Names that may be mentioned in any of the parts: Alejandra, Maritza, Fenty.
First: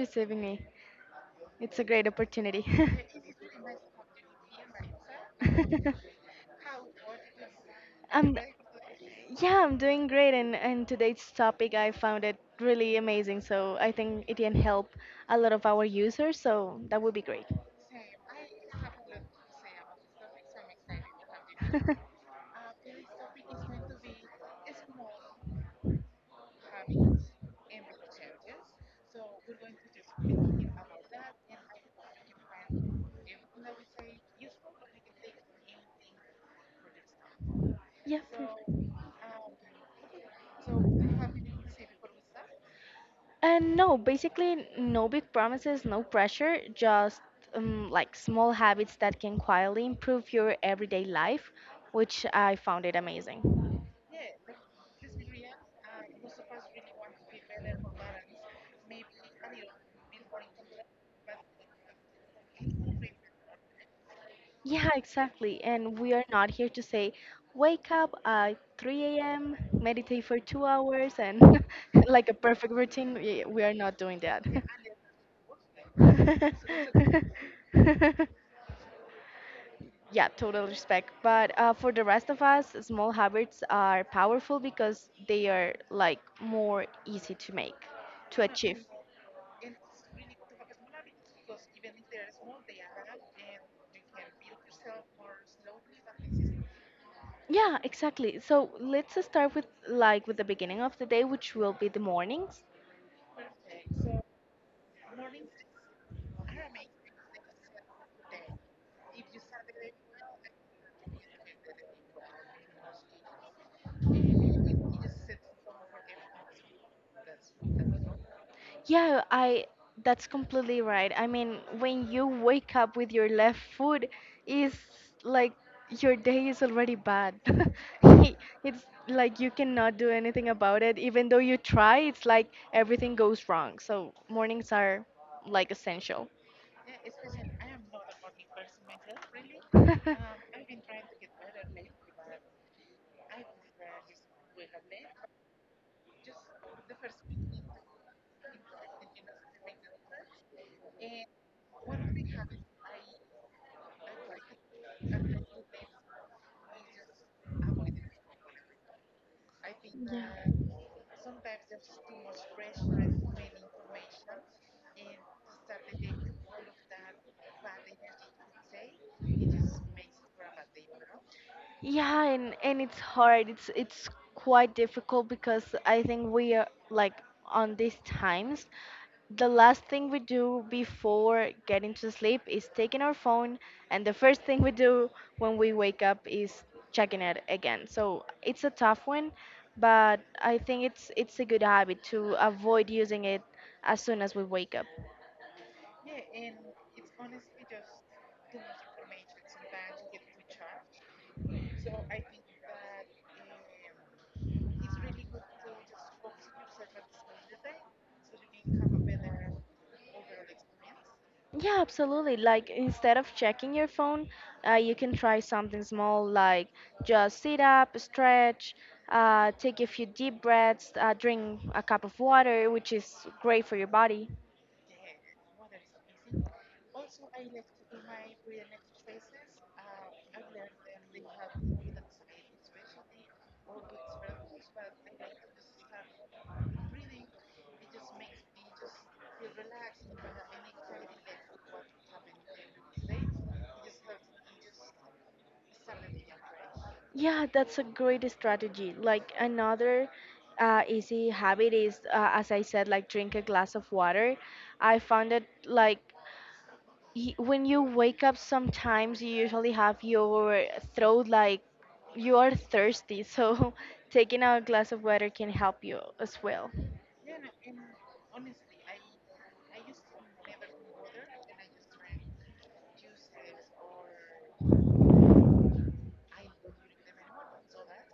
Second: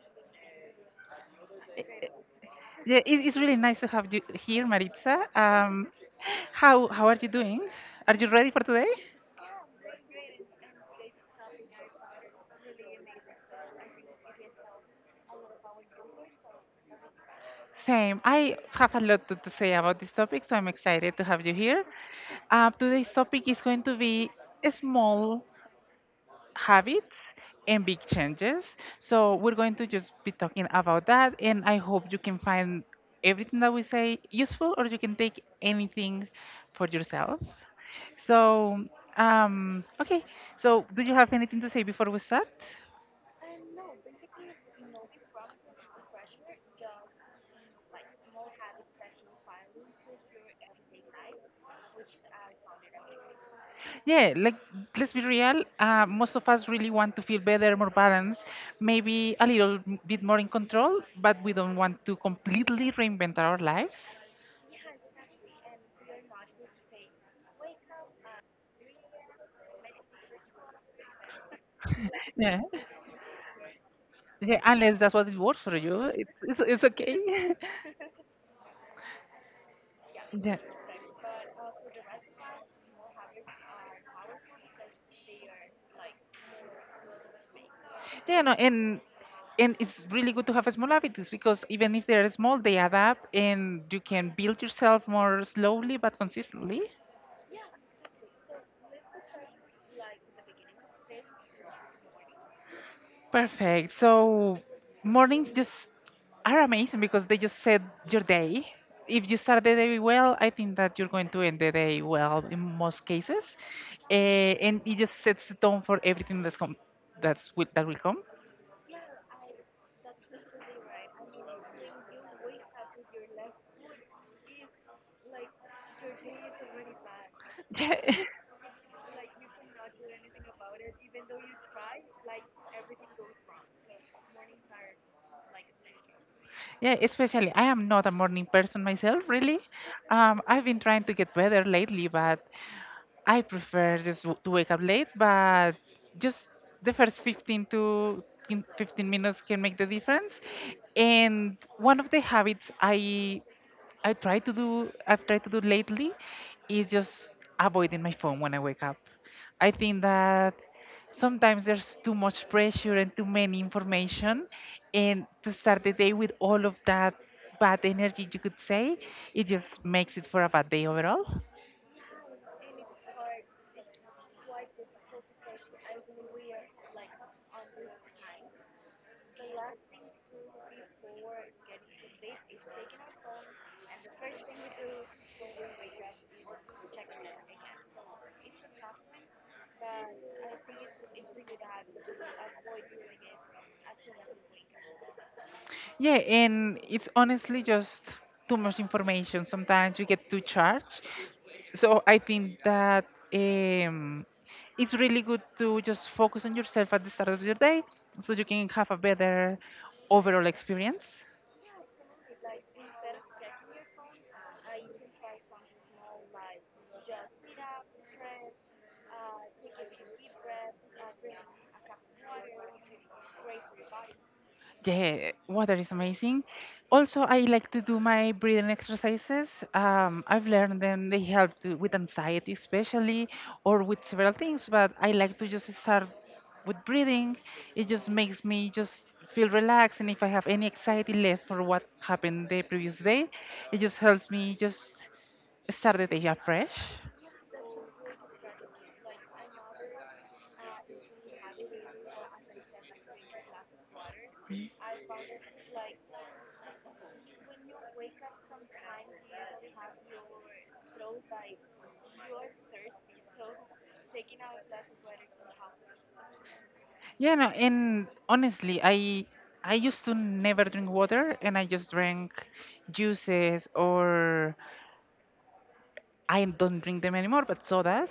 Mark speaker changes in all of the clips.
Speaker 1: receiving me. It's a great opportunity.
Speaker 2: Yeah, it's really nice to have you here, Maritza. How are you doing? Are you
Speaker 1: I'm,
Speaker 2: ready for today?
Speaker 1: yeah, I'm doing great, and today's topic I found it really amazing. So I think it can help a lot of our users. So that would be great.
Speaker 2: Same. I have a lot to say about this topic, so I'm excited to have you here. Today's topic is going to be small habits and big changes. So we're going to just be talking about that, and I hope you can find everything that we say useful, or you can take anything for yourself.
Speaker 1: Yeah.
Speaker 2: So, okay. So, do you have anything to say before we start?
Speaker 1: And no, basically, no big promises, no pressure, just like small habits that can quietly improve your everyday life, which I found it amazing.
Speaker 2: Yeah, like let's be real. Most of us really want to feel better, more balanced, maybe a little bit more in control, but we don't want to completely reinvent our lives.
Speaker 1: Yeah, exactly. And we are not here to say, wake up at 3 a.m., meditate for 2 hours, and like a
Speaker 2: Yeah.
Speaker 1: perfect routine. We are not doing that.
Speaker 2: Yeah, unless that's what it works for you, it's okay.
Speaker 1: Yeah,
Speaker 2: Yeah,
Speaker 1: total respect. But for the rest of us, small habits are powerful because they are like more easy to make, to
Speaker 2: yeah, no,
Speaker 1: achieve.
Speaker 2: and it's really good to have small habits because even if they're small, they add up, and you can build yourself more slowly but consistently.
Speaker 1: Yeah, exactly. So let's start with with the beginning of the day, which will be the mornings.
Speaker 2: Perfect. So mornings just are amazing because they just set your day. If you start the day well, I think that you're going to end the day well in most cases. And it just sets the tone for everything that's that will come.
Speaker 1: Yeah, I that's completely right. I mean, when you wake up with your left foot, is like your day is already bad.
Speaker 2: Yeah.
Speaker 1: He- It's like you cannot do anything about it. Even though you try, it's like everything goes wrong. So mornings are like essential.
Speaker 2: Yeah, especially I am not a morning person myself, really. I've been trying to get better lately, but I prefer just to wake up late, but just the first 15 minutes can make the difference. And one of the habits I've tried to do lately is just avoiding my phone when I wake up. I think that sometimes there's too much pressure and too many information, and to start the day with all of that bad energy, you could say it just makes it for a bad day overall.
Speaker 1: Yeah, and it's hard. It's quite difficult because I think we are like on these times, the last thing we do before getting to sleep is taking our phone, and the first thing we do when we wake up is checking it again. So it's a tough one, but I think it's a good habit to avoid using it as soon as we wake up.
Speaker 2: Yeah, and it's honestly just too much information. Sometimes you get too charged. So I think that um, it's really good to just focus on yourself at the start of your day so you can have a better overall experience.
Speaker 1: Yeah, absolutely. Like instead of checking your phone, you can try something small like just sit up, stretch, take a few deep breaths, drink a cup of water, which is great for your body.
Speaker 2: Yeah, water is amazing. Also, I like to do my breathing exercises. I've learned them, they help with anxiety, especially, or with several things, but I like to just start with breathing. It just makes me just feel relaxed. And if I have any anxiety left for what happened the previous day, it just helps me just start the day afresh.
Speaker 1: Yeah, that's a great strategy. Like another easy habit is, as I said, like drink a glass of water. I found it like when you wake up sometimes you usually have your throat like you are thirsty, so taking a glass of water can help you as well.
Speaker 2: Yeah, no, and honestly, I used to never drink water, and I just drank juices or, I don't drink them anymore, but sodas.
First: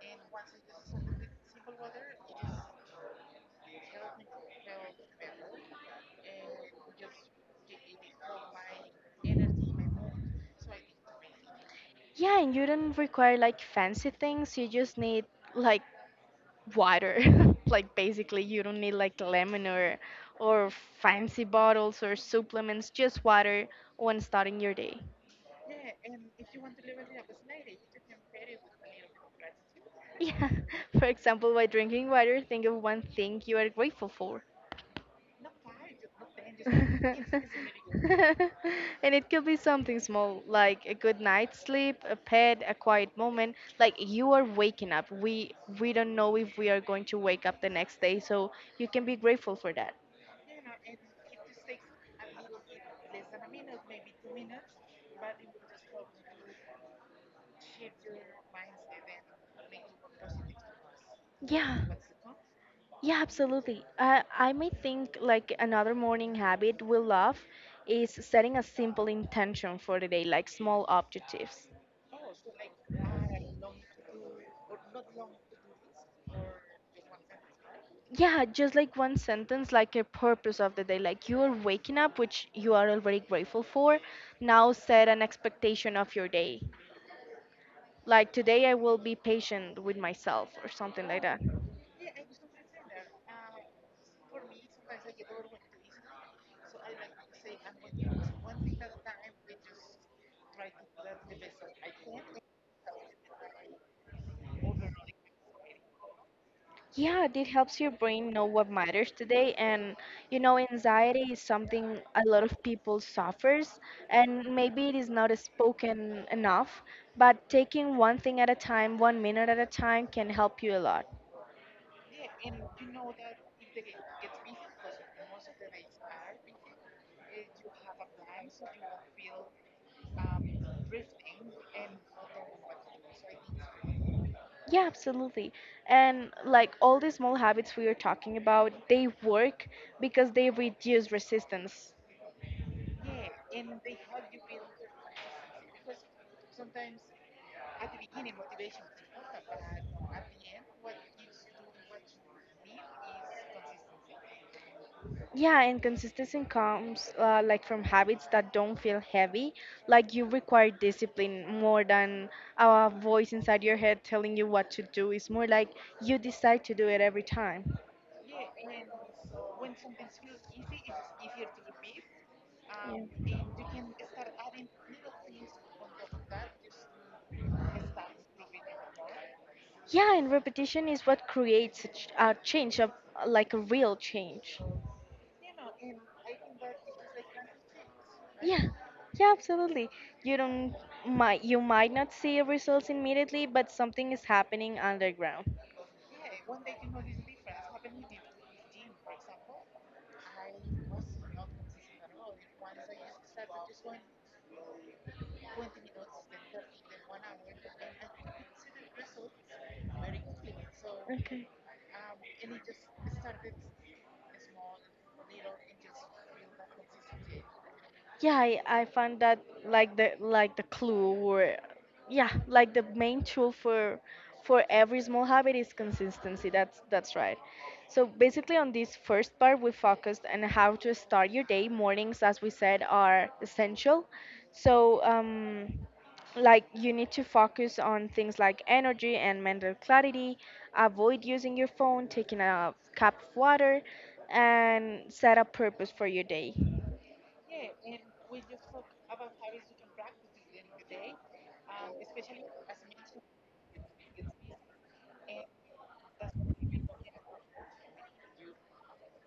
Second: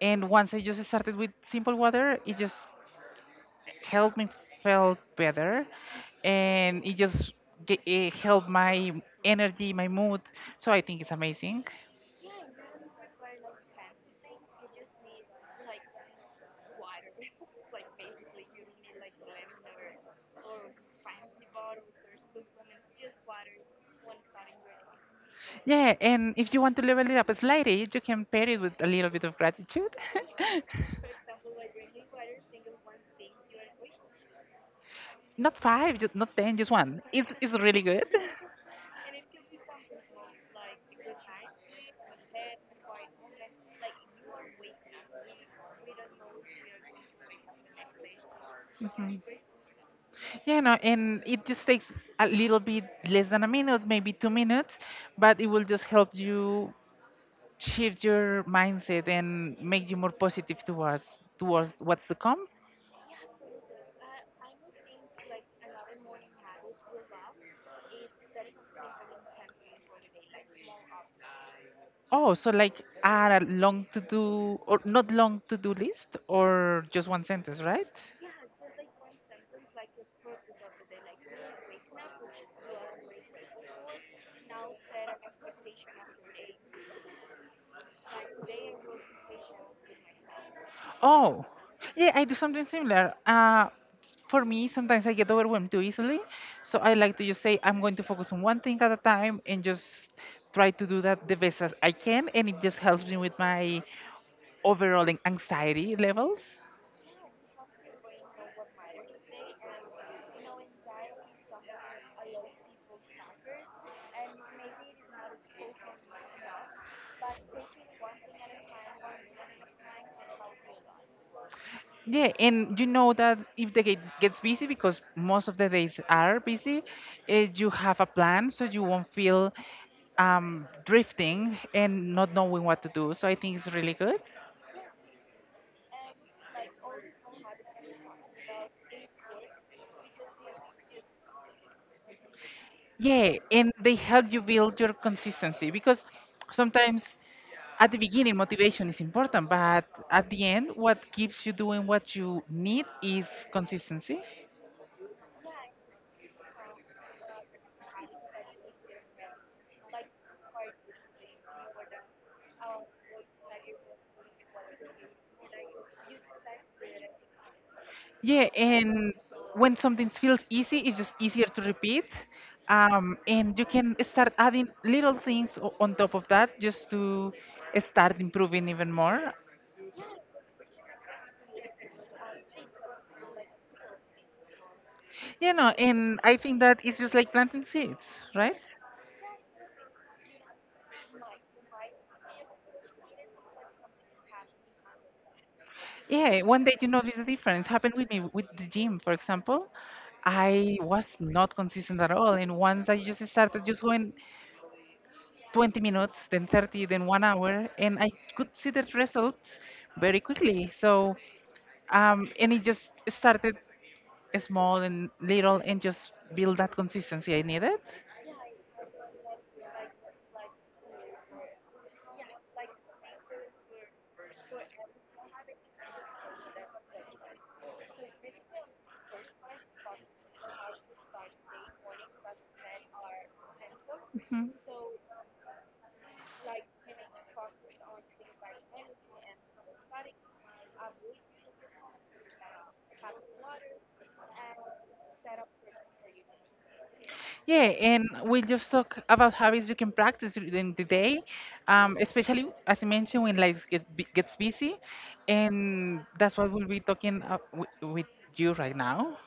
Speaker 2: And once I just started with simple water, it just helped me feel better, and it just it helped my energy, my mood. So I think it's amazing.
Speaker 1: Yeah, and you don't require like fancy things, you just need like water. Like basically you don't need like lemon or fancy bottles or supplements, just water when starting your day.
Speaker 2: Yeah, and if you want to level it up slightly, you can pair it with a little bit of gratitude.
Speaker 1: Yeah, for example, by drinking water, think of one thing you are grateful for.
Speaker 2: Not five, just not ten, just one. It's really good.
Speaker 1: And it could be something small like a good night's sleep, a pet, a quiet moment. Like you are waking up, we don't know if we are going to wake up the next day, so you can be grateful for that.
Speaker 2: Yeah, no, and it just takes a little bit less than a minute, maybe 2 minutes, but it will just help you shift your mindset and make you more positive towards
Speaker 1: Yeah,
Speaker 2: what's to come.
Speaker 1: yeah, absolutely. I may think like another morning habit we love is setting a simple intention for the day, like small objectives.
Speaker 2: Oh, so like add a long to do or not long to do list or just one sentence, right?
Speaker 1: Yeah, just like one sentence, like a purpose of the day. Like you are waking up, which you are already grateful for. Now set an expectation of your day. Like today, I will be patient with myself or something like that.
Speaker 2: Oh, yeah, I do something similar. For me, sometimes I get overwhelmed too easily, so I like to just say I'm going to focus on one thing at a time and just try to do that the best as I can, and it just helps me with my overall anxiety levels.
Speaker 1: Yeah, it helps your brain know what matters today. And you know, anxiety is something a lot of people suffers, and maybe it is not spoken enough. But taking one thing at a time, 1 minute at a time, can help you a lot.
Speaker 2: Yeah, and you know that if the gate gets busy, because most of the days are busy, you have a plan so you won't feel drifting and not knowing what to do. So I think it's really good.
Speaker 1: Yeah, absolutely. And like all these small habits we are talking about, they work because they reduce resistance.
Speaker 2: Yeah, and they help you build your consistency because sometimes at the beginning motivation is important, but at the end, what keeps you doing what you need is consistency.
Speaker 1: Yeah, and consistency comes like from habits that don't feel heavy. Like you require discipline more than a voice inside your head telling you what to do. It's more like you decide to do it every time.
Speaker 2: Yeah, and when something feels easy, it's just easier to repeat. And you can start adding little things on top of that just to
Speaker 1: Yeah.
Speaker 2: start improving even more.
Speaker 1: Yeah, and repetition is what creates a, a change, of, like a real change.
Speaker 2: You know, and I think that it's just like planting seeds, right?
Speaker 1: Yeah, yeah, absolutely. You don't you might not see results immediately, but something is happening underground.
Speaker 2: Yeah, one day you notice the difference. Happened with me with the gym, for example. I was not consistent at all. And once I just started just going 20 minutes, then 30, then one hour, and I could see the results very quickly. So
Speaker 1: Okay.
Speaker 2: And it just started small and little and just build that consistency I needed.
Speaker 1: I find that like the clue or yeah, like the main tool for every small habit is consistency. That's right. So basically on this first part we focused on how to start your day. Mornings, as we said, are essential.
Speaker 2: Mhm.
Speaker 1: So like you need to focus on things like energy and mental clarity, avoid using your phone, taking a cup of water and set a purpose for your day.
Speaker 2: Yeah, and we just talk about habits you can practice during the day, especially as I mentioned when life gets busy, and that's what we'll be talking with you right now.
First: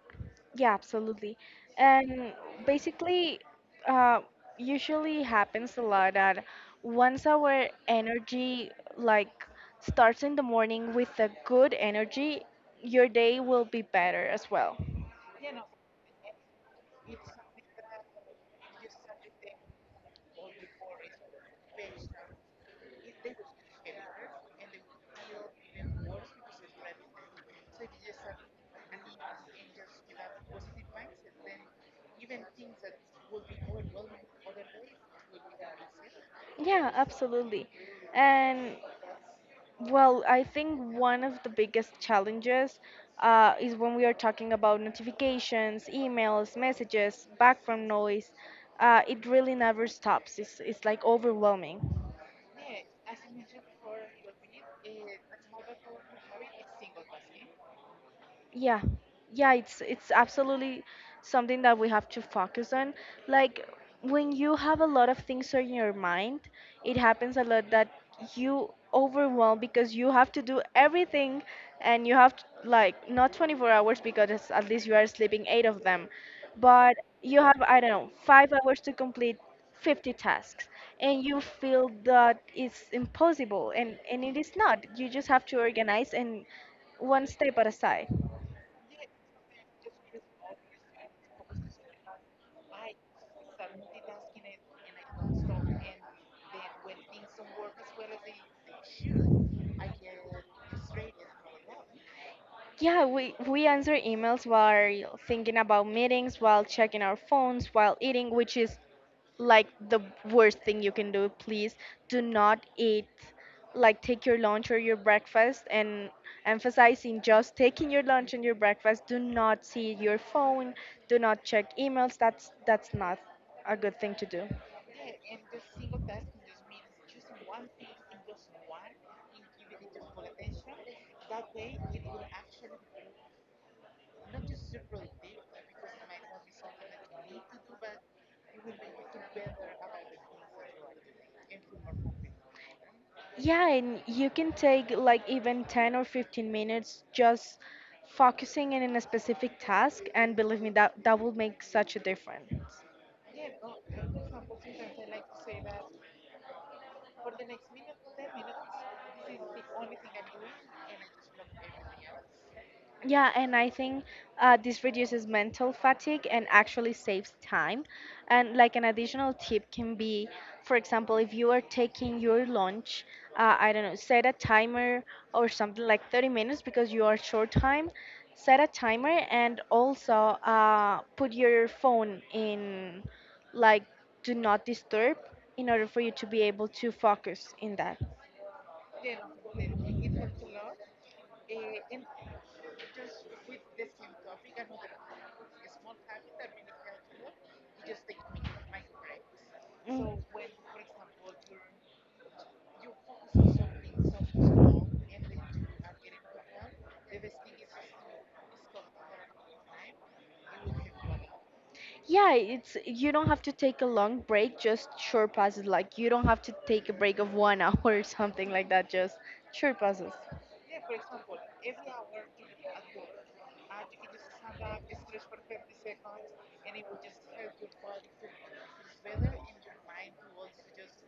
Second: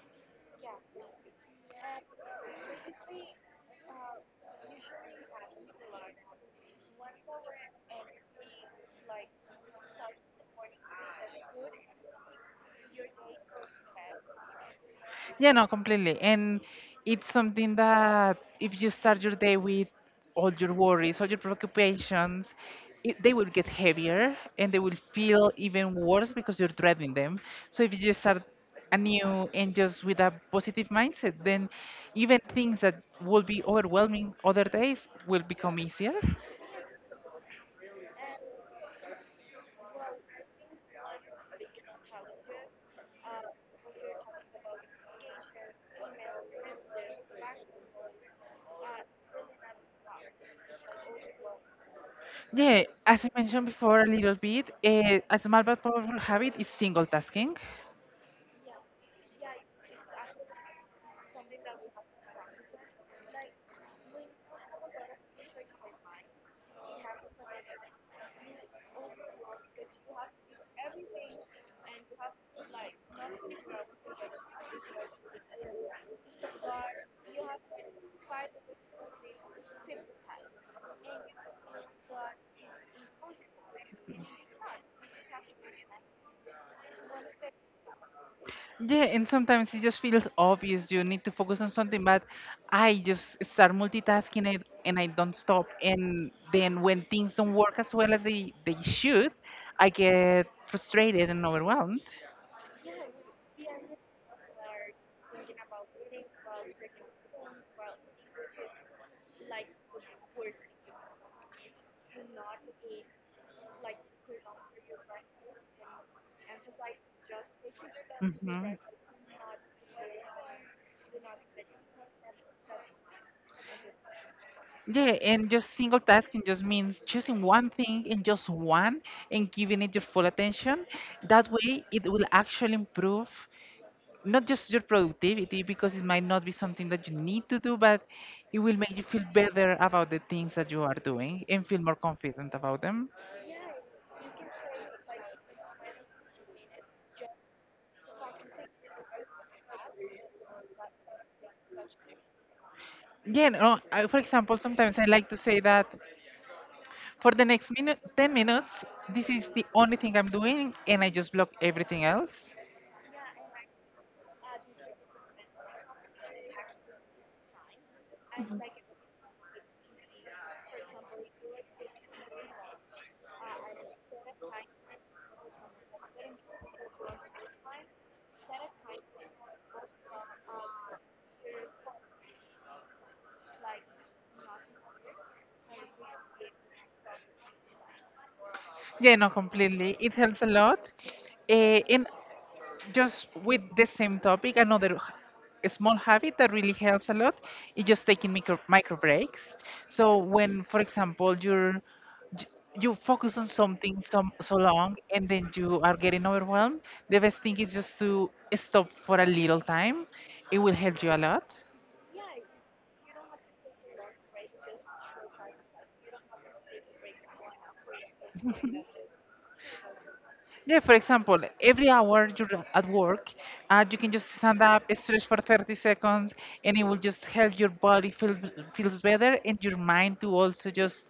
Speaker 1: Yeah, absolutely. And basically, uh, usually happens a lot that once our energy like starts in the morning with a good energy, your day will be better as well.
Speaker 2: Yeah, no, completely. And it's something that if you start your day with all your worries, all your preoccupations, they will get heavier and they will feel even worse because you're dreading them. So if you just start anew and just with a positive mindset, then even things that would be overwhelming other days will become easier.
Speaker 1: Yeah, absolutely. And well, I think one of the biggest challenges is when we are talking about notifications, emails, messages, background noise. It really never stops. It's like overwhelming.
Speaker 2: Yeah, as I mentioned before a little bit, a small but powerful habit is single tasking.
Speaker 1: Yeah, yeah, it's absolutely something that we have to focus on. Like when you have a lot of things on your mind, it happens a lot that you overwhelm because you have to do everything and you have to, like not 24 hours because at least you are sleeping 8 of them, but you have, I don't know, 5 hours to complete 50 tasks, and you feel that it's impossible, and it is not. You just have to organize and one step at a side.
Speaker 2: Yeah, and sometimes it just feels obvious you need to focus on something, but I just start multitasking it and I don't stop. And then when things don't work as well as they should, I get frustrated and overwhelmed.
Speaker 1: Yeah, we answer emails while thinking about meetings, while checking our phones, while eating, which is like the worst thing you can do. Please do not eat, like take your lunch or your breakfast, and emphasizing just taking your lunch and your
Speaker 2: hmm
Speaker 1: breakfast. Do not see your phone, do not check emails. That's not a good thing to do.
Speaker 2: Yeah, and just single tasking just means choosing one thing and just one, and giving it your full attention. That way, it will actually improve not just your productivity because it might not be something that you need to do, but it will make you feel better about the things that you are doing and feel more confident about them.
Speaker 1: Yeah, and you can take like even 10 or 15 minutes just focusing in a specific task, and believe me, that that will make such a difference.
Speaker 2: Yeah, no, I, for example, sometimes I like to say that for the next 10 minutes, this is the only thing I'm doing, and I just block everything else.
Speaker 1: Yeah, and I think this reduces mental fatigue and actually saves time. And like an additional tip can be, for example, if you are taking your lunch, I don't know, set a timer or something like 30 minutes because you are short time. Set a timer and also put your phone in like do not disturb in order for you to be able to focus in that.
Speaker 2: Yeah, no, completely. It helps a lot. And just with the same topic, a small habit that really helps a lot is just taking micro breaks. So
Speaker 1: Mm.
Speaker 2: when, for example, j- you focus on something so, so long and then you are getting overwhelmed, the best thing is just to stop for a little time. It will help you a lot.
Speaker 1: Yeah, it's you don't have to take a long break, just short passes. Like you don't have to take a break of one hour or something like that, just short passes.
Speaker 2: Yeah, for example, every hour you're at work, you can just stand up, stretch for 30 seconds, and it will just help your body feels better and your mind to also just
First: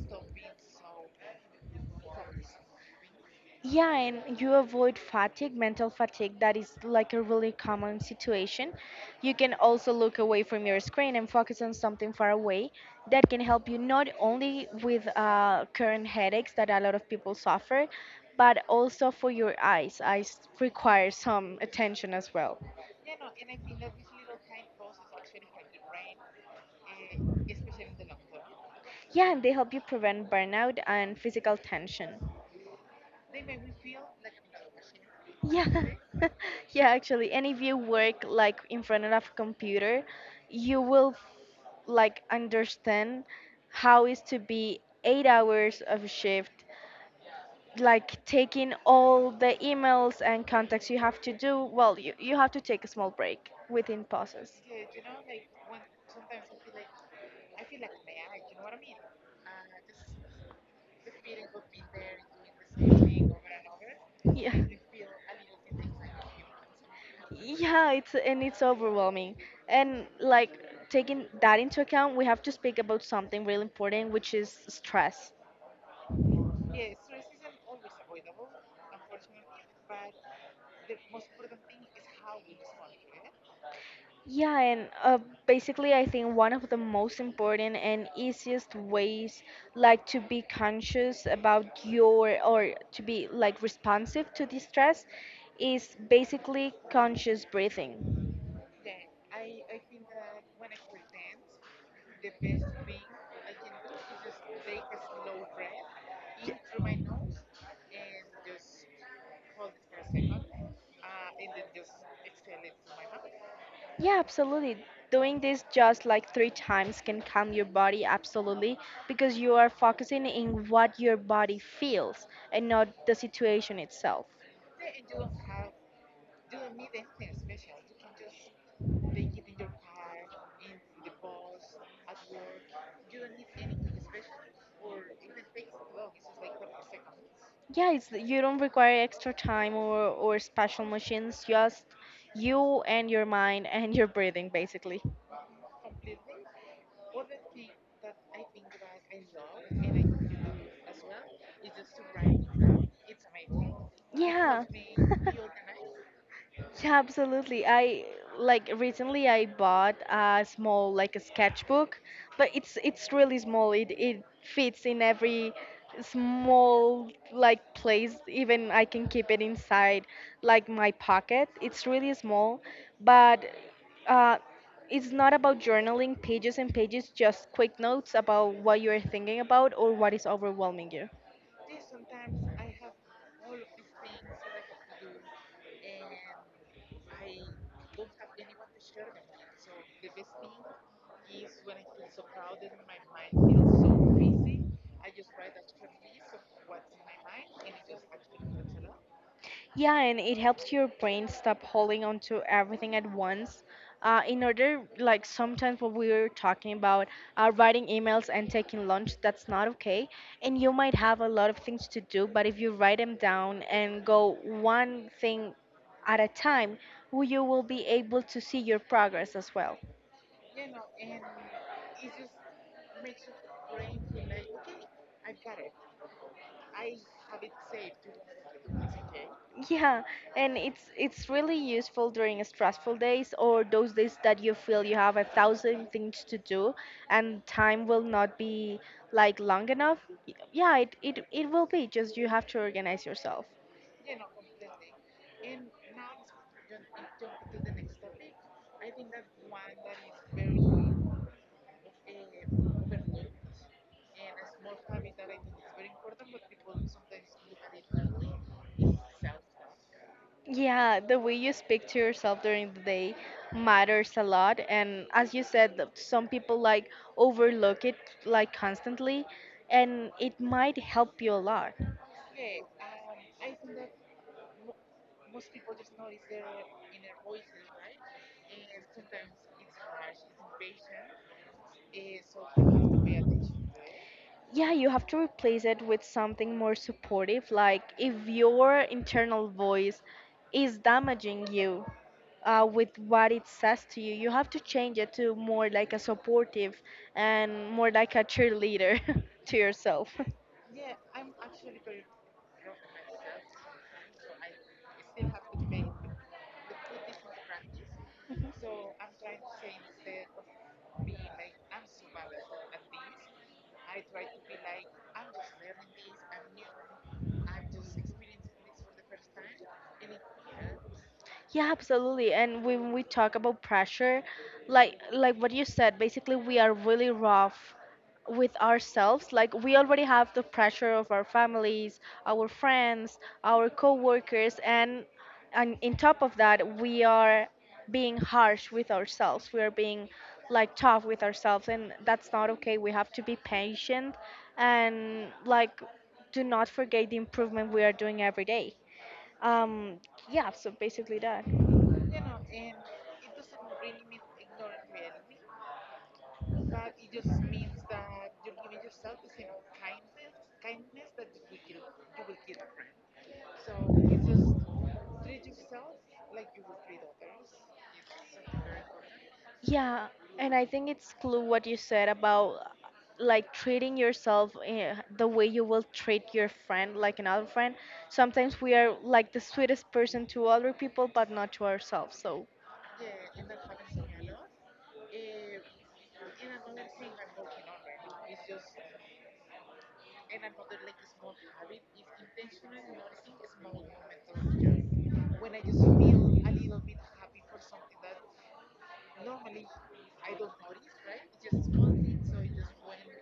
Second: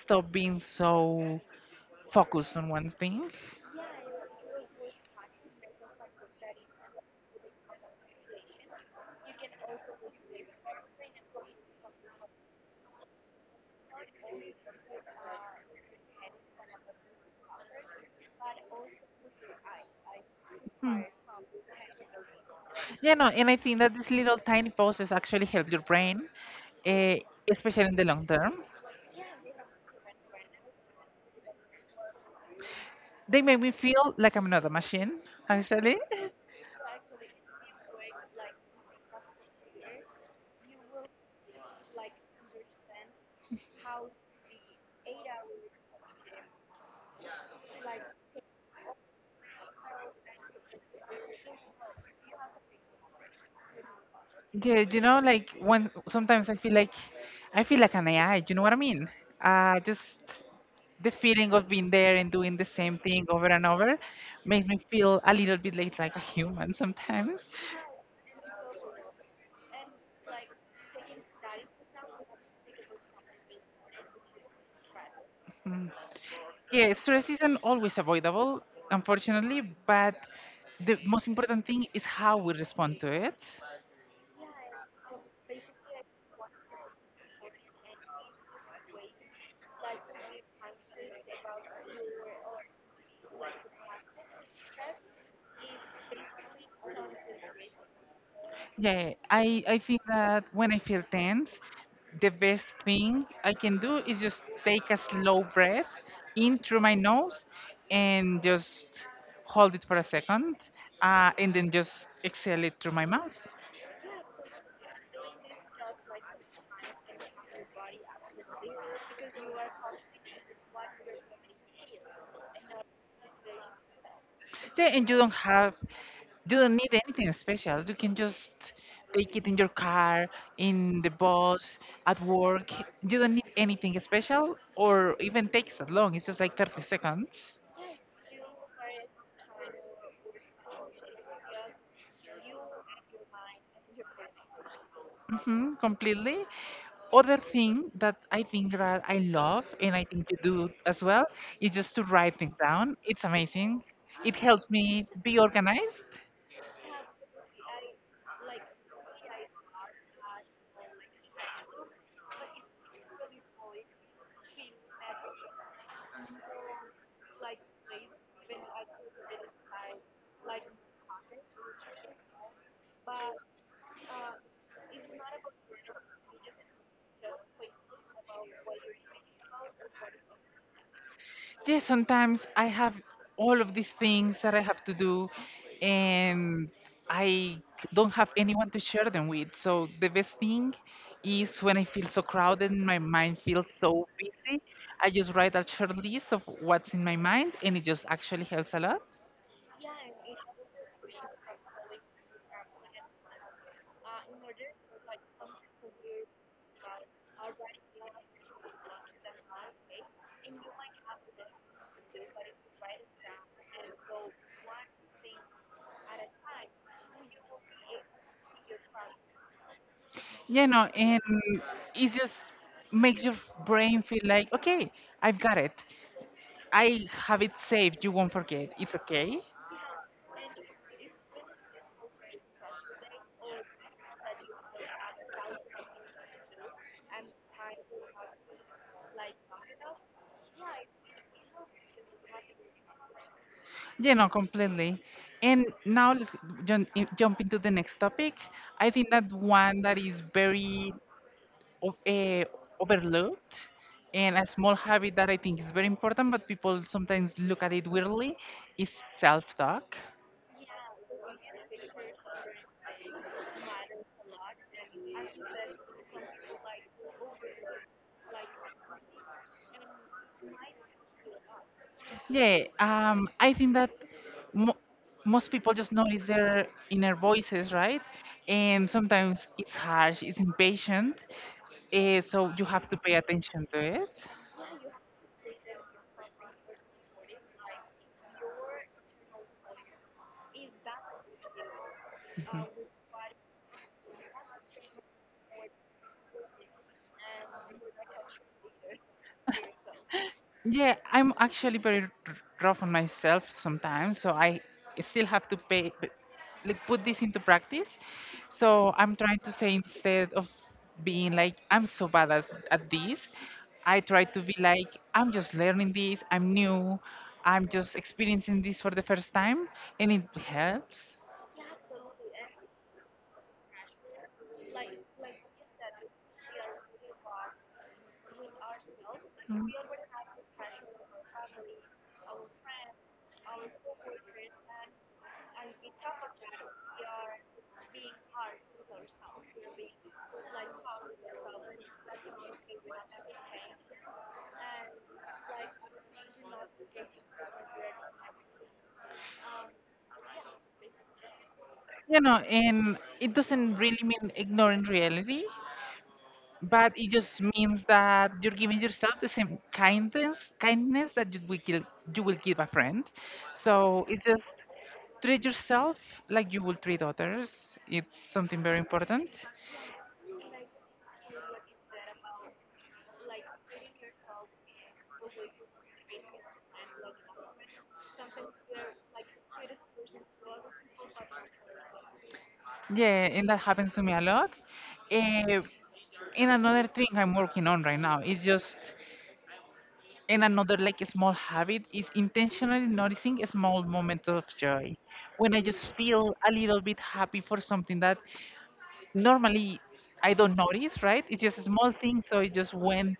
Speaker 2: stop being so focused on one thing.
Speaker 1: Yeah, and you avoid fatigue, mental fatigue. That is like a really common situation. You can also look away from your screen and focus on something far away that can help you not only with current headaches that a lot of people suffer, but also for your eyes. Eyes require some attention as well.
Speaker 2: Yeah, no, and I think that these little tiny pauses actually help your brain, uh, especially in the long term.
Speaker 1: Yeah, and they help you prevent burnout and physical tension.
Speaker 2: They make me feel like I'm not a machine,
Speaker 1: Yeah,
Speaker 2: actually.
Speaker 1: yeah, actually. And if you work like in front of a computer, you will like understand how is to be 8 hours of shift like taking all the emails and contacts you have to do. Well you have to take a small break within pauses.
Speaker 2: Yeah, you know, like when sometimes I feel like an AI. You know what I mean? Just the feeling of being there and doing the same thing over and over
Speaker 1: Yeah,
Speaker 2: makes me feel a little bit like a human sometimes.
Speaker 1: yeah, it's and it's overwhelming, and like taking that into account we have to speak about something really important, which is stress.
Speaker 2: Yeah, stress isn't always avoidable, unfortunately, but the most important thing is how we respond to it.
Speaker 1: Yeah, and basically, I think one of the most important and easiest ways, like to be conscious about your or to be like responsive to distress, is basically conscious breathing.
Speaker 2: Yeah, I think that when I feel tense, the best thing I can do is just take a slow breath in through my nose and just hold it for a second, and then just exhale it through my mouth.
Speaker 1: Yeah, absolutely. Doing this just like three times can calm your body absolutely because you are focusing in what your body feels and not the situation itself.
Speaker 2: Yeah, and you don't have, you don't need anything special. You can just take it in your car, in the bus, at work. You don't need anything special or even takes that long. It's just like 30 seconds.
Speaker 1: Yeah, it's you don't require extra time or special machines, just you and your mind and your breathing basically.
Speaker 2: Hmm, completely. Other thing that I think that I love, and I think you do as well, is just to write things down. It's amazing. It
Speaker 1: Yeah.
Speaker 2: helps me be organized.
Speaker 1: Yeah, absolutely. I like recently I bought a small like a sketchbook, but it's really small. It fits in every small like place. Even I can keep it inside like my pocket. It's really small, but uh, it's not about journaling pages and pages, just quick notes about what you're thinking about or what is overwhelming you.
Speaker 2: Yes, sometimes I have all of these things that I have to do, and I don't have anyone to share them with. So the best thing is when I feel so crowded and my mind feels so busy, I just write a short list of what's in my mind, and it just actually helps a lot.
Speaker 1: Yeah, and it helps your brain stop holding on to everything at once. In order, like sometimes what we were talking about, writing emails and taking lunch, that's not okay. And you might have a lot of things to do, but if you write them down and go one thing at a time, you will be able to see your progress as well.
Speaker 2: Yeah, no, and it just makes your brain feel like, okay, I've got it. I have it saved. You won't forget. It's okay.
Speaker 1: Yeah, and it's really useful during stressful days or those days that you feel you have 1,000 things to do and time will not be like long enough. Yeah, it will be just you have to organize yourself.
Speaker 2: Yeah, no, completely. And now let's jump into the next topic. I think that one that is very uh, overlooked, and a small habit that I think is very important, but people sometimes look at it weirdly, is self-talk.
Speaker 1: Yeah, the way you speak to yourself during the day matters a lot. And as you said, some people like overlook it like constantly, and it might help you a lot.
Speaker 2: Yeah, I think that mo- most people just notice their inner voices, right? And sometimes it's harsh, it's impatient, so you have to pay attention to it.
Speaker 1: Yeah, you have to replace it with something more supportive. Like, if your internal voice is damaging you with what it says to you, you have to change it to more like a supportive and more like a cheerleader to yourself.
Speaker 2: Yeah, I'm actually very rough on myself sometimes, so I still have to like put this into practice. So I'm trying to say instead of being like I'm so bad at this, I try to be like I'm just learning this, I'm new, I'm just experiencing this for the first time, and it helps.
Speaker 1: Yeah, absolutely. And when we talk about pressure, like what you said, basically we are really rough with ourselves. Like, we already have the pressure of our families, our friends, our coworkers, and in top of that, we are being harsh with ourselves. We are being like tough with ourselves, and that's not okay. We have to be patient and, like, do not forget the improvement we are doing every day. Um, yeah, so basically that.
Speaker 2: You know, and it doesn't really mean ignoring reality. But it just means that you're giving yourself the same kindness that you will give a friend. So it's just treat yourself like you will treat others. It's something very important.
Speaker 1: Yeah, and I think it's clue what you said about like treating yourself the way you will treat your friend, like another friend. Sometimes we are like the sweetest person to other people, but not to ourselves. So
Speaker 2: Yeah, and that happens to me a lot. Eh, and another thing I'm working on right now is just and another like a small habit is intentionally noticing a small moment of joy when I just feel a little bit happy for something that normally I don't notice, right? It's just a small thing, so it just went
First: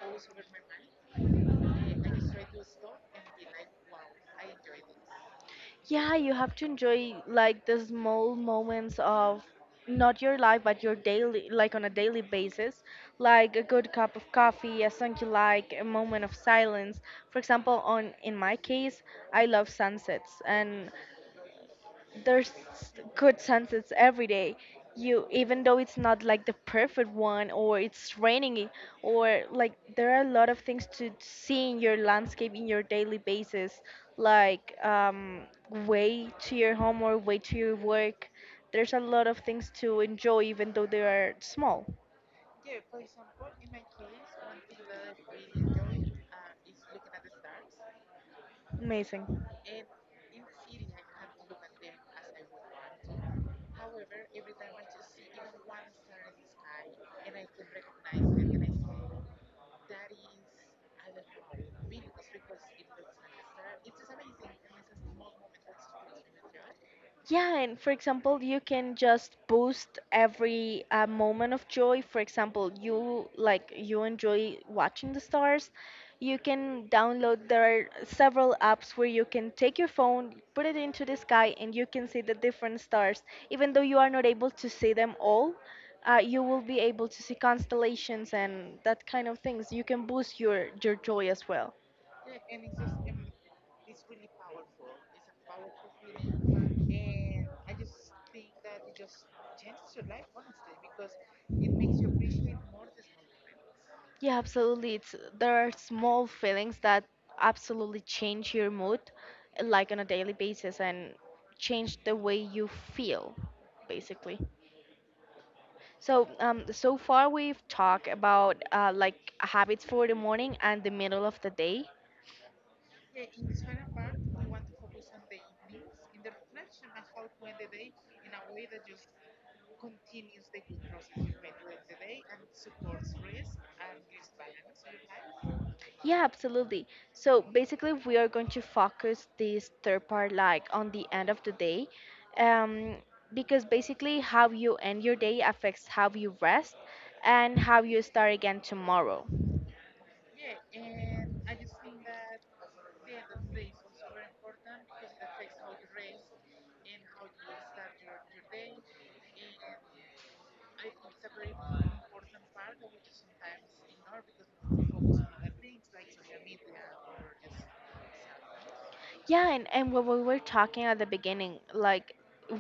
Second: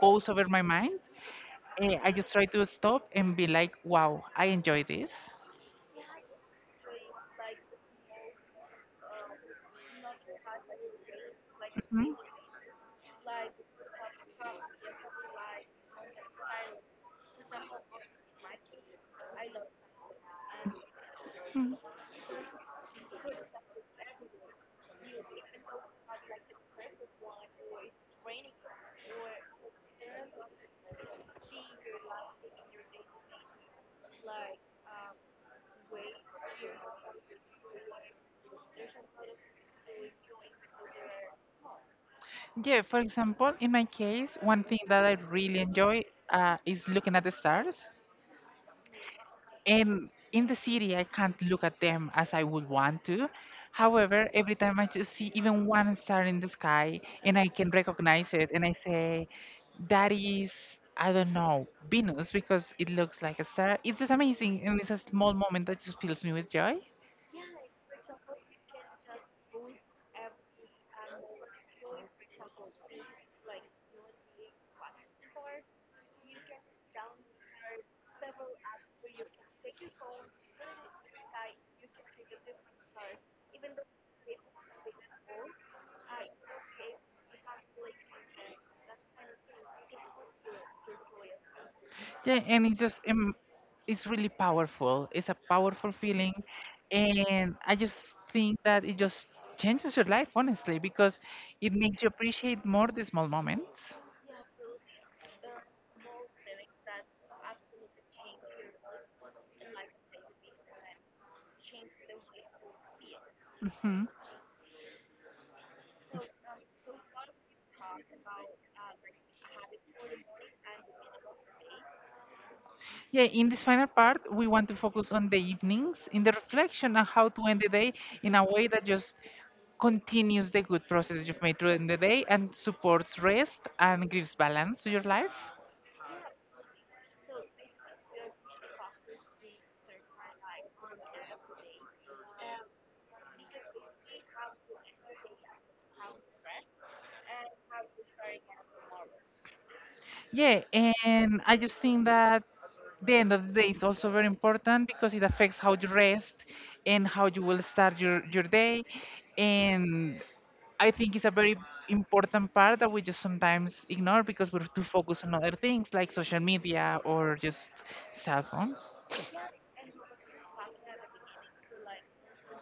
Speaker 2: goes over my mind. I just try to stop and be like, "Wow, I enjoy this."
Speaker 1: yeah, you have to enjoy like the small moments of not your life, but your daily, like, on a
Speaker 2: Mhm.
Speaker 1: daily basis, like a good cup of coffee, a song you like, a moment of silence. For example, on in my case, I love sunsets, and there's good sunsets every day. You Even though it's not like the perfect one, or it's raining, or like there are a lot of things to see in your landscape, in your daily basis, like, way to your home or way to your work, there's a lot of things to enjoy even though they are small.
Speaker 2: Yeah, for example, in my case, one thing that I really enjoy is looking at the stars.
Speaker 1: Amazing.
Speaker 2: And in the city, I can't look at them as I would want to. However, every time I just see even one star in the sky and I can recognize it and I say, that is, I don't know, Venus because it looks like a star. It's just amazing and it's a small moment that just fills me with joy.
Speaker 1: Yeah, and for example, you can just boost every moment of joy. For example, you like, you enjoy watching the stars. You can download, there are several apps where you can take your phone, put it into the sky, and you can see the different stars. Even though you are not able to see them all, you will be able to see constellations and that kind of things. You can boost your joy as well.
Speaker 2: Yeah, and it's just, it's really powerful. It's a powerful feeling. And I just think that it just changes your life, honestly, because it makes you appreciate more the small moments.
Speaker 1: Yeah, absolutely. It's, there are small feelings that absolutely change your mood, like on a daily basis, and change the way you feel,
Speaker 2: Mhm.
Speaker 1: basically. So, so far we've talked about like habits for the morning and the middle of the day.
Speaker 2: Yeah, in this final part, we want to focus on the evenings, in the reflection on how to end the day in a way that just continues the good process you've made during the day and supports rest and gives balance to your life.
Speaker 1: Yeah, absolutely. So basically, we are going to focus this third part like on the end of the day, um, because basically, how you end your day affects how you rest and how you start again tomorrow.
Speaker 2: Yeah, and I just think that the end of the day is also very important because it affects how you rest and how you will start your day. And I think it's a very important part that we just sometimes ignore because we're too focused on other things like social media or just cell phones.
Speaker 1: Yeah, and what we were talking at the beginning, like,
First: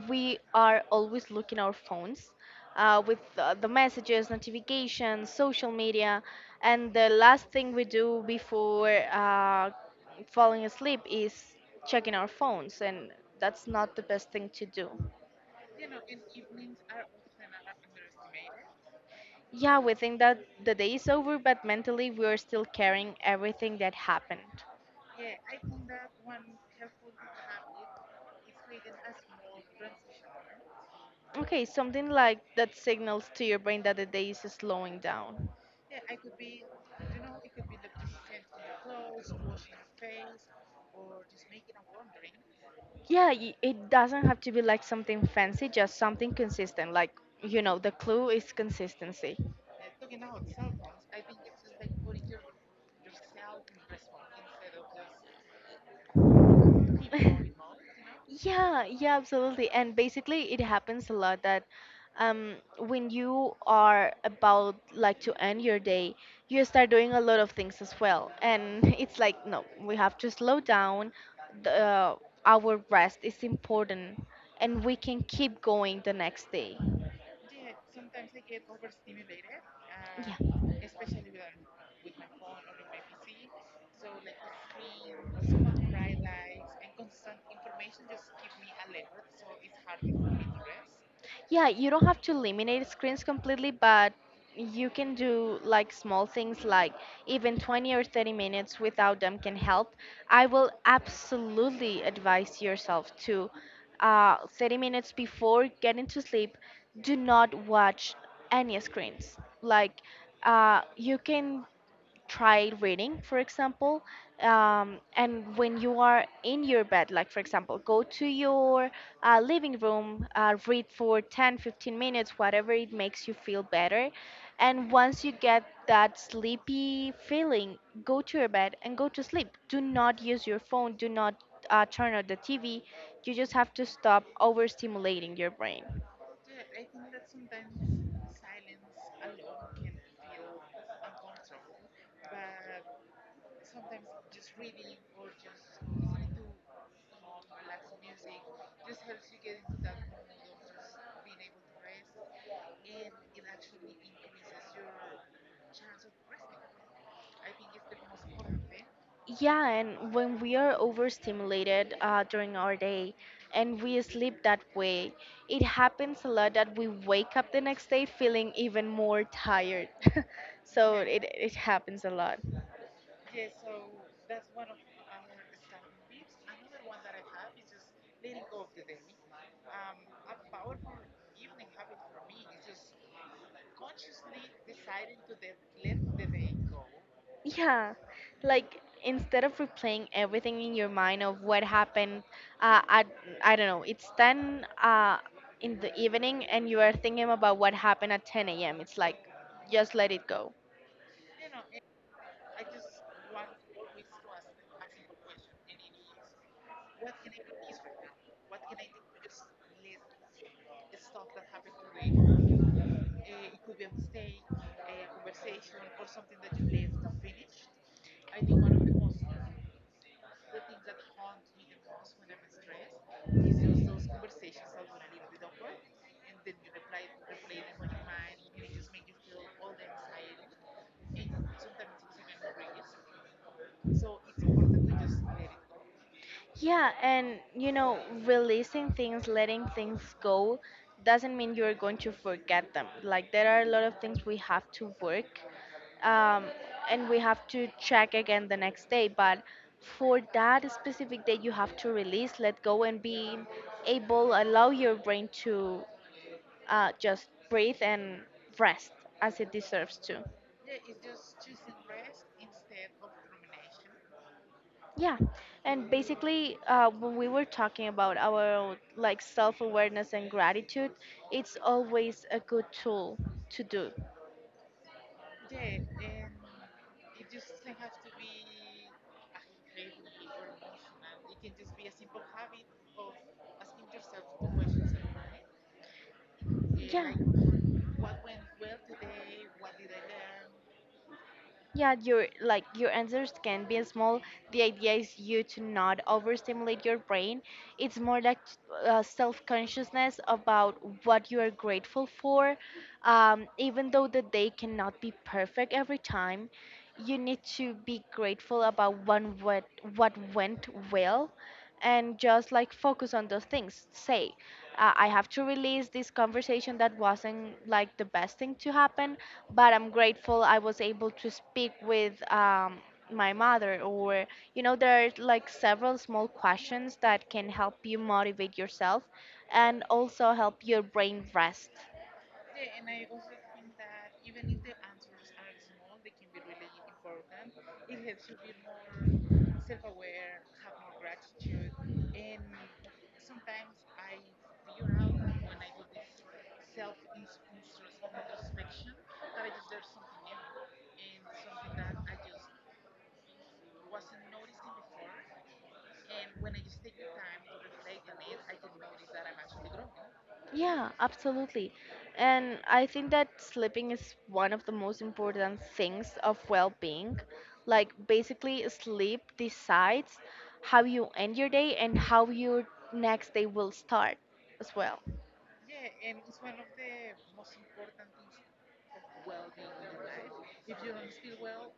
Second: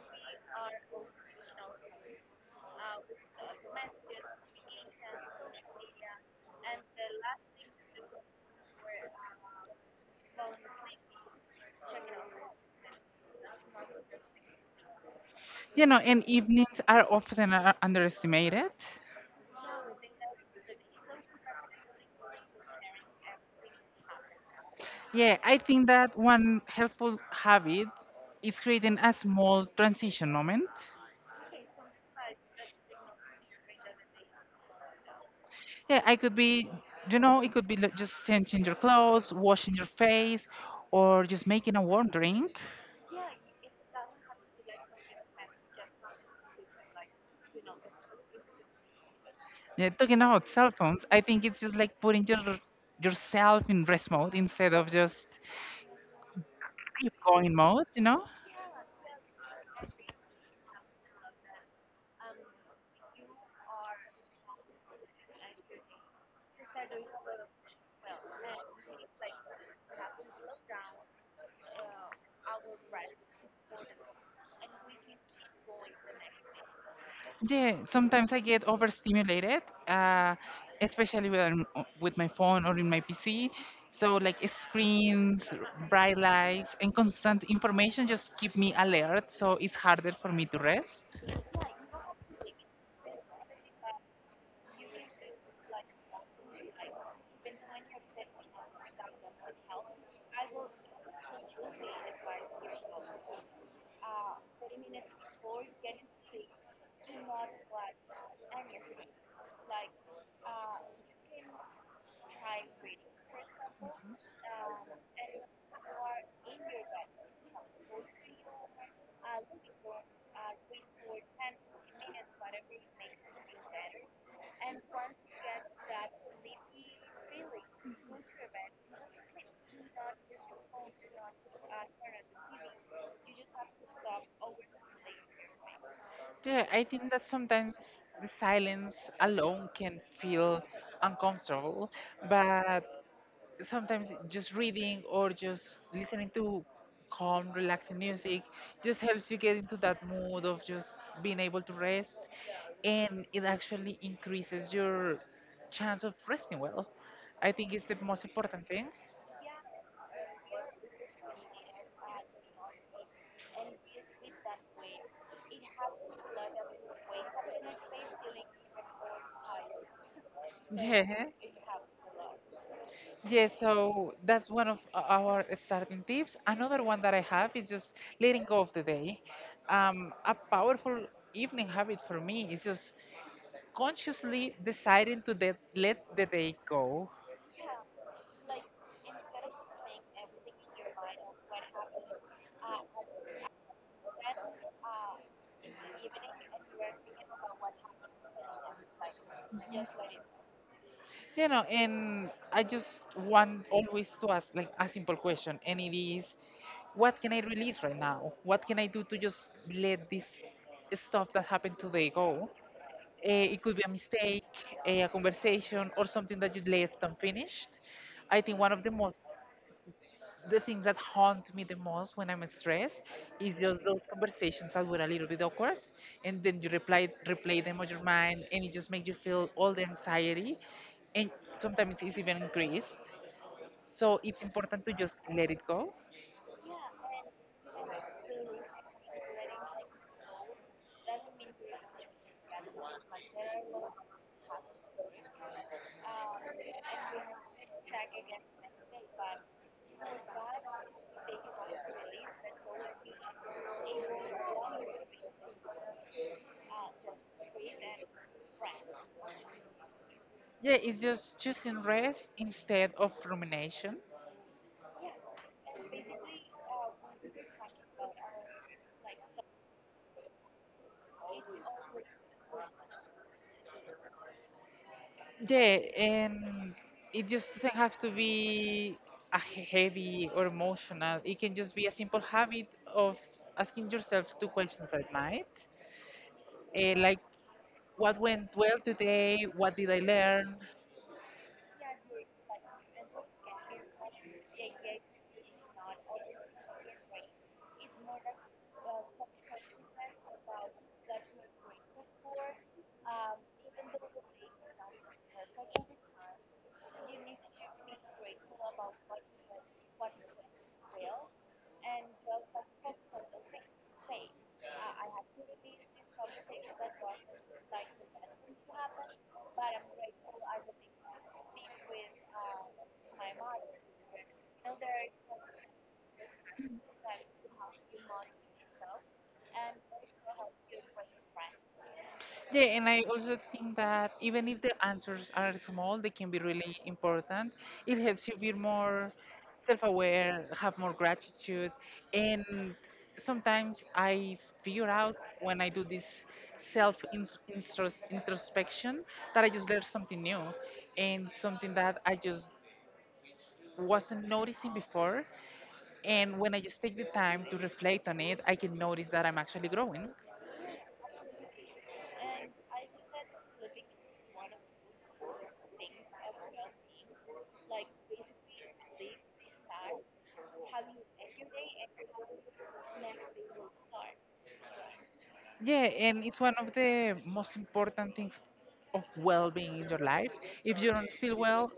Speaker 1: we are always looking our phones with the messages, notifications, social media, and the last thing we do before falling asleep is checking our phones, and that's not the best thing to do.
Speaker 2: You know, and evenings are often underestimated.
Speaker 1: Yeah, we think that the day is over, but mentally we are still carrying everything that happened.
Speaker 2: Yeah, I think that one helpful habit is creating a small transition moment.
Speaker 1: Okay, something like that signals to your brain that the day is slowing down.
Speaker 2: Yeah, I could be, you know, it could be like just changing your clothes, washing your face, or just making a warm drink.
Speaker 1: Yeah, it doesn't have to be like something fancy, just something consistent. Like, you know, the clue is consistency.
Speaker 2: Yeah, talking about cell phones, I think it's just like putting your yourself in rest mode instead of just keep going mode, you know?
Speaker 1: Yeah, yeah, absolutely. And basically, it happens a lot that when you are about like to end your day, you start doing a lot of things as well. And it's like, no, we have to slow down. The, uh, our rest is important, and we can keep going the next day.
Speaker 2: Yeah, sometimes I get overstimulated,
Speaker 1: Yeah.
Speaker 2: uh, especially when I'm with my phone or in my PC. So like screens, bright lights, and constant information just keep me alert, so it's harder for me to rest.
Speaker 1: Yeah, you don't have to eliminate screens completely, but you can do like small things like even 20 or 30 minutes without them can help. I will absolutely advise yourself to 30 minutes before getting to sleep, do not watch any screens. Like, you can try reading, for example. And when you are in your bed, like for example, go to your living room, read for 10, 15 minutes, whatever it makes you feel better. And once you get that sleepy feeling, go to your bed and go to sleep. Do not use your phone, do not turn on the TV. You just have to stop overstimulating your brain.
Speaker 2: Yeah, I think that sometimes the silence alone can feel uncomfortable, but sometimes just reading or just listening to calm, relaxing music just helps you get into that mood of just being able to rest, and it actually increases your chance of resting well. I think it's the most important thing.
Speaker 1: Yeah, and when we are overstimulated during our day and we sleep that way, it happens a lot that we wake up the next day feeling even more tired. So
Speaker 2: Yeah.
Speaker 1: it happens a lot.
Speaker 2: Yes, so that's one of our starting tips. Another one that I have is just letting go of the day. A powerful evening habit for me is just consciously deciding to let the day go.
Speaker 1: Yeah, like instead of replaying everything in your mind of what happened uh, at, I don't know, it's 10 in the evening and you are thinking about what happened at 10 a.m., it's like just let it go.
Speaker 2: You know, and I just want always to ask like a simple question, and it is, what can I release right now? What can I do to just let this stuff that happened today go? It could be a mistake, a conversation, or something that you left unfinished. I think one of the things that haunt me the most when I'm stressed is just those conversations that were a little bit awkward, and then you replay them on your mind, and it just makes you feel all the anxiety, and sometimes it's even increased. So it's important to just let it go.
Speaker 1: Yeah, and you know, releasing things, letting things go doesn't mean you're going to forget them. Like, there are a lot of things we have to work um, and we have to check again the next day. But for that specific day, you have to release, let go, and be able, allow your brain to just breathe and rest as it deserves to.
Speaker 2: Yeah, it's just choosing rest instead of rumination.
Speaker 1: Yeah, and basically, when we were talking about our like self-awareness and gratitude, it's always a good tool to do.
Speaker 2: Yeah, and it just doesn't have to be a heavy or emotional. It can just be a simple habit of asking yourself two questions at night,
Speaker 1: Yeah.
Speaker 2: like what went well today, what did I learn.
Speaker 1: Yeah, your, like, your answers can be small. The idea is you to not overstimulate your brain. It's more like self-consciousness about what you are grateful for. Even though the day cannot be perfect every time, you need to be grateful about one, what went well, and just like focus on those things. Say, I have to release this conversation that wasn't like the best thing to happen, but I'm grateful I was able to speak with my mother. Or, you know, there are like several small questions that can help you motivate yourself and also help your brain rest.
Speaker 2: Yeah, and I also think that even if the answers are small, they can be really important. It helps you be more self aware, have more gratitude, and sometimes I figure out when I do this self introspection that I just learned something new and something that I just wasn't noticing before. And when I just take the time to reflect on it, I can notice that I'm actually growing.
Speaker 1: Yeah, absolutely. And I think that sleeping is one of the most important things of well being. Like, basically, sleep decides how you end your day and how your next day will start as well.
Speaker 2: Yeah, and it's one of the most important things of well being in your life. If you don't feel well,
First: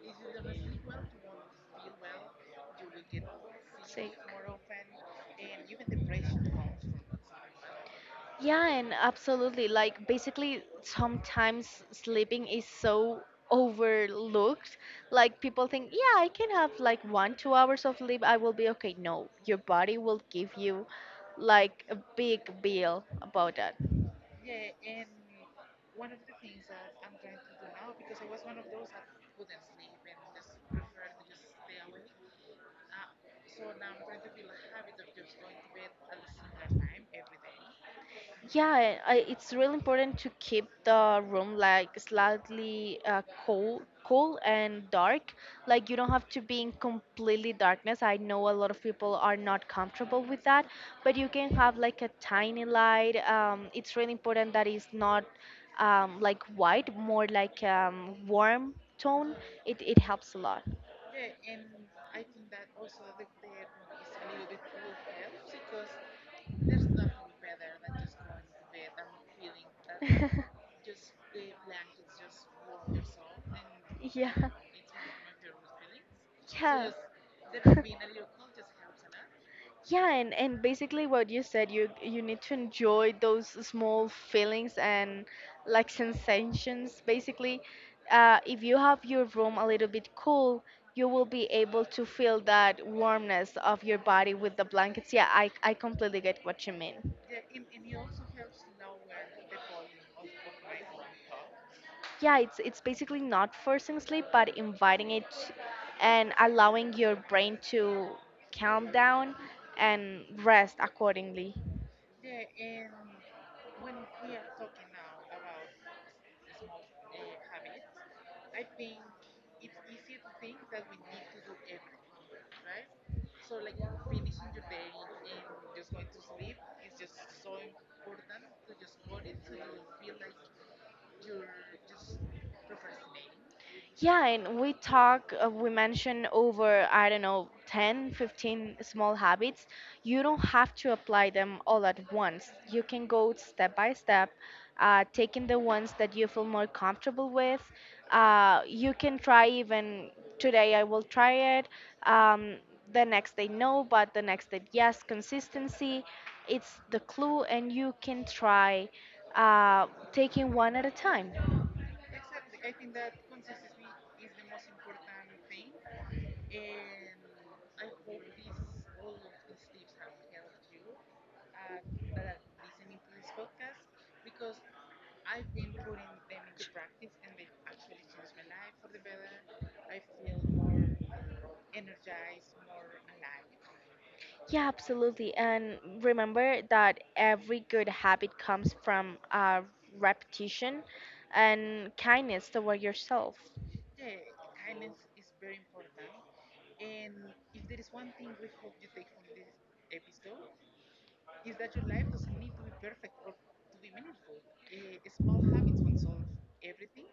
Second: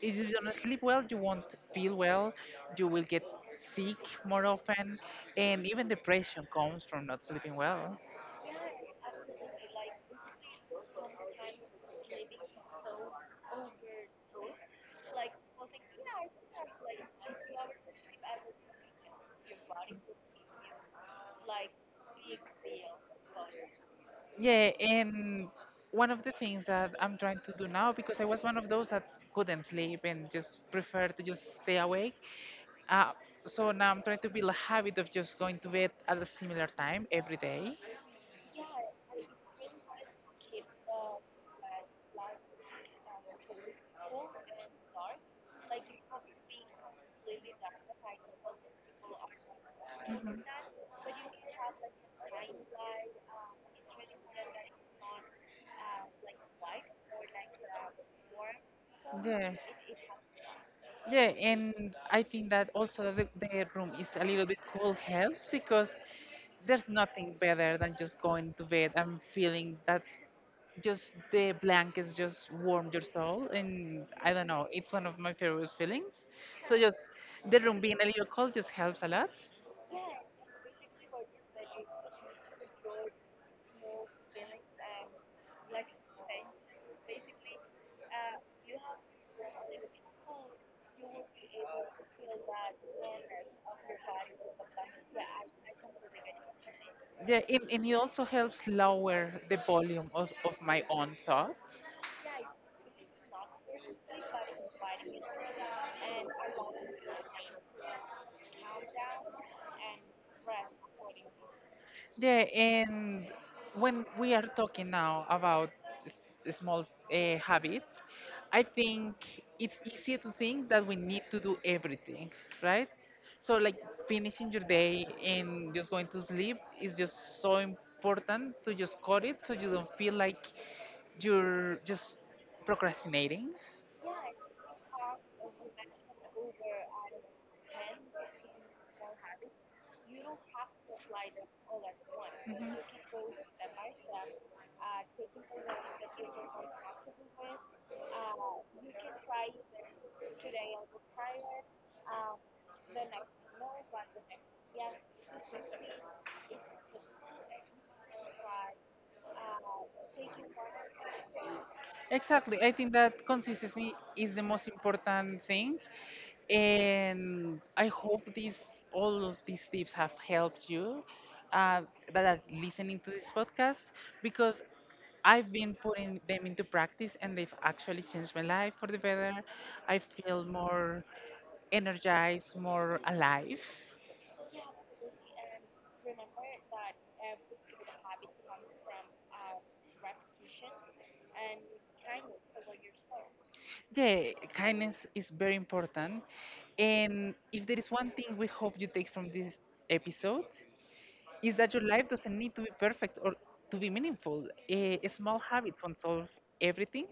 Speaker 2: if you don't sleep well, you won't feel well, you will get sick
Speaker 1: Sick.
Speaker 2: more often, and even depression comes from not sleeping well.
Speaker 1: Yeah, and absolutely. Like, basically, sometimes sleeping is so overlooked. Like, people think, yeah, I can have like one, 2 hours of sleep, I will be okay. No, your body will give you like a big bill about that.
Speaker 2: Yeah, and one of the things that I'm trying to do now, because I was one of those that couldn't sleep and just preferred to just stay awake. Uh, so now I'm trying to build a habit of just going to bed at a similar time every day.
Speaker 1: Yeah, it's really important to keep the room like slightly cool, cool and dark. Like, you don't have to be in completely darkness. I know a lot of people are not comfortable
Speaker 2: Mhm.
Speaker 1: with that, but you can have like a tiny light. It's really important that it's not like white, more like warm tone.
Speaker 2: Yeah.
Speaker 1: It helps a lot.
Speaker 2: Yeah, and I think that also the room is a little bit cool helps because there's nothing better than just going to bed and feeling that just the blankets just warm your soul and
Speaker 1: Yeah,
Speaker 2: I don't know, it's one of my favorite feelings. So
Speaker 1: yeah,
Speaker 2: just the room being a little cold just helps a lot.
Speaker 1: yeah, and basically what you said, you need to enjoy those small feelings and like sensations. Basically, if you have your room a little bit cool, you will be able to feel that warmness of your body with the blankets. Yeah, I completely get what you mean.
Speaker 2: Yeah, and it also helps lower the volume of my own thoughts.
Speaker 1: Yeah, it's basically not forcing sleep but inviting it, and allowing your brain to calm down and rest accordingly.
Speaker 2: Yeah, and when we are talking now about s- small habits, I think it's easy to think that we need to do everything, right? So, like finishing your day and just going to sleep is just so important to just cut it so you don't feel like you're just procrastinating.
Speaker 1: Yeah, and we talk, we mention over, I don't know, 10, 15 small habits. You don't have to apply them all at once. You can go step by step, taking the ones that you feel more comfortable with. You can try even today, I will try it. Um, the next day, no, but the next day, yes. Consistency, it's the clue, and you can try taking one at a time.
Speaker 2: Exactly. I think that consistency is the most important thing. And I hope these all of these tips have helped you uh, that are listening to this podcast because I've been putting them into practice and they've actually changed my life for the better. I feel more energized, more alive.
Speaker 1: Yeah, absolutely. And remember that every good habit comes from repetition and kindness toward yourself.
Speaker 2: Yeah, kindness is very important. And if there is one thing we hope you take from this episode, is that your life doesn't need to be perfect or to be meaningful. Eh, small habits won't solve everything.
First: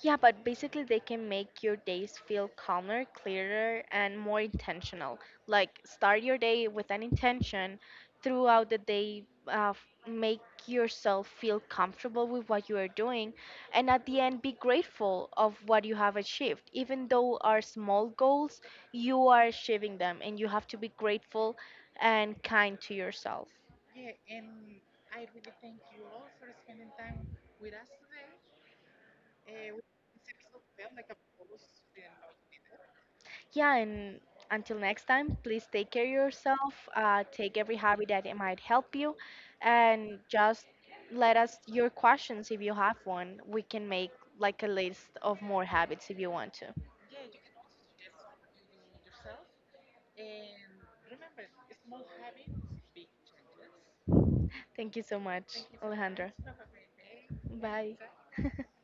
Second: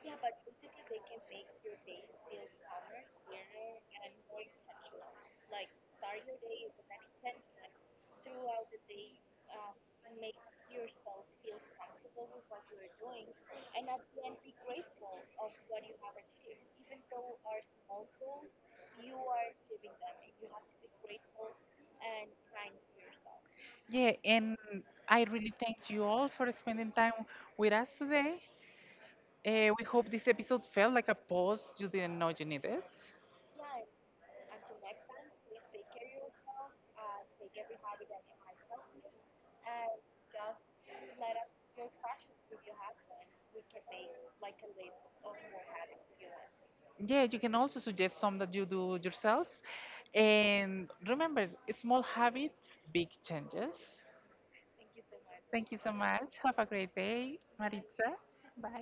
Speaker 1: Yeah, but basically they can make your days feel calmer, clearer, and more intentional. Like, start your day with an intention, throughout the day, make yourself feel comfortable with what you are doing, and at the end be grateful of what you have achieved. Even though are small goals, you are achieving them, and you have to be grateful and kind to yourself.
Speaker 2: Yeah, and I really thank you all for spending time with us today. Eh, we hope this episode felt like a pause you didn't know you needed.
Speaker 1: Yeah, and until next time, please take care of yourself. Take every hobby that it might help you, and just let us your questions if you have one. We can make like a list of more habits if you want to.
Speaker 2: Yeah, you can also suggest some that you do yourself. And remember, small habits, big changes.
Speaker 1: Thank you so much,
Speaker 2: Thank you so
Speaker 1: Alejandra.
Speaker 2: much. Have a great day,
Speaker 1: Bye.
Speaker 2: Maritza.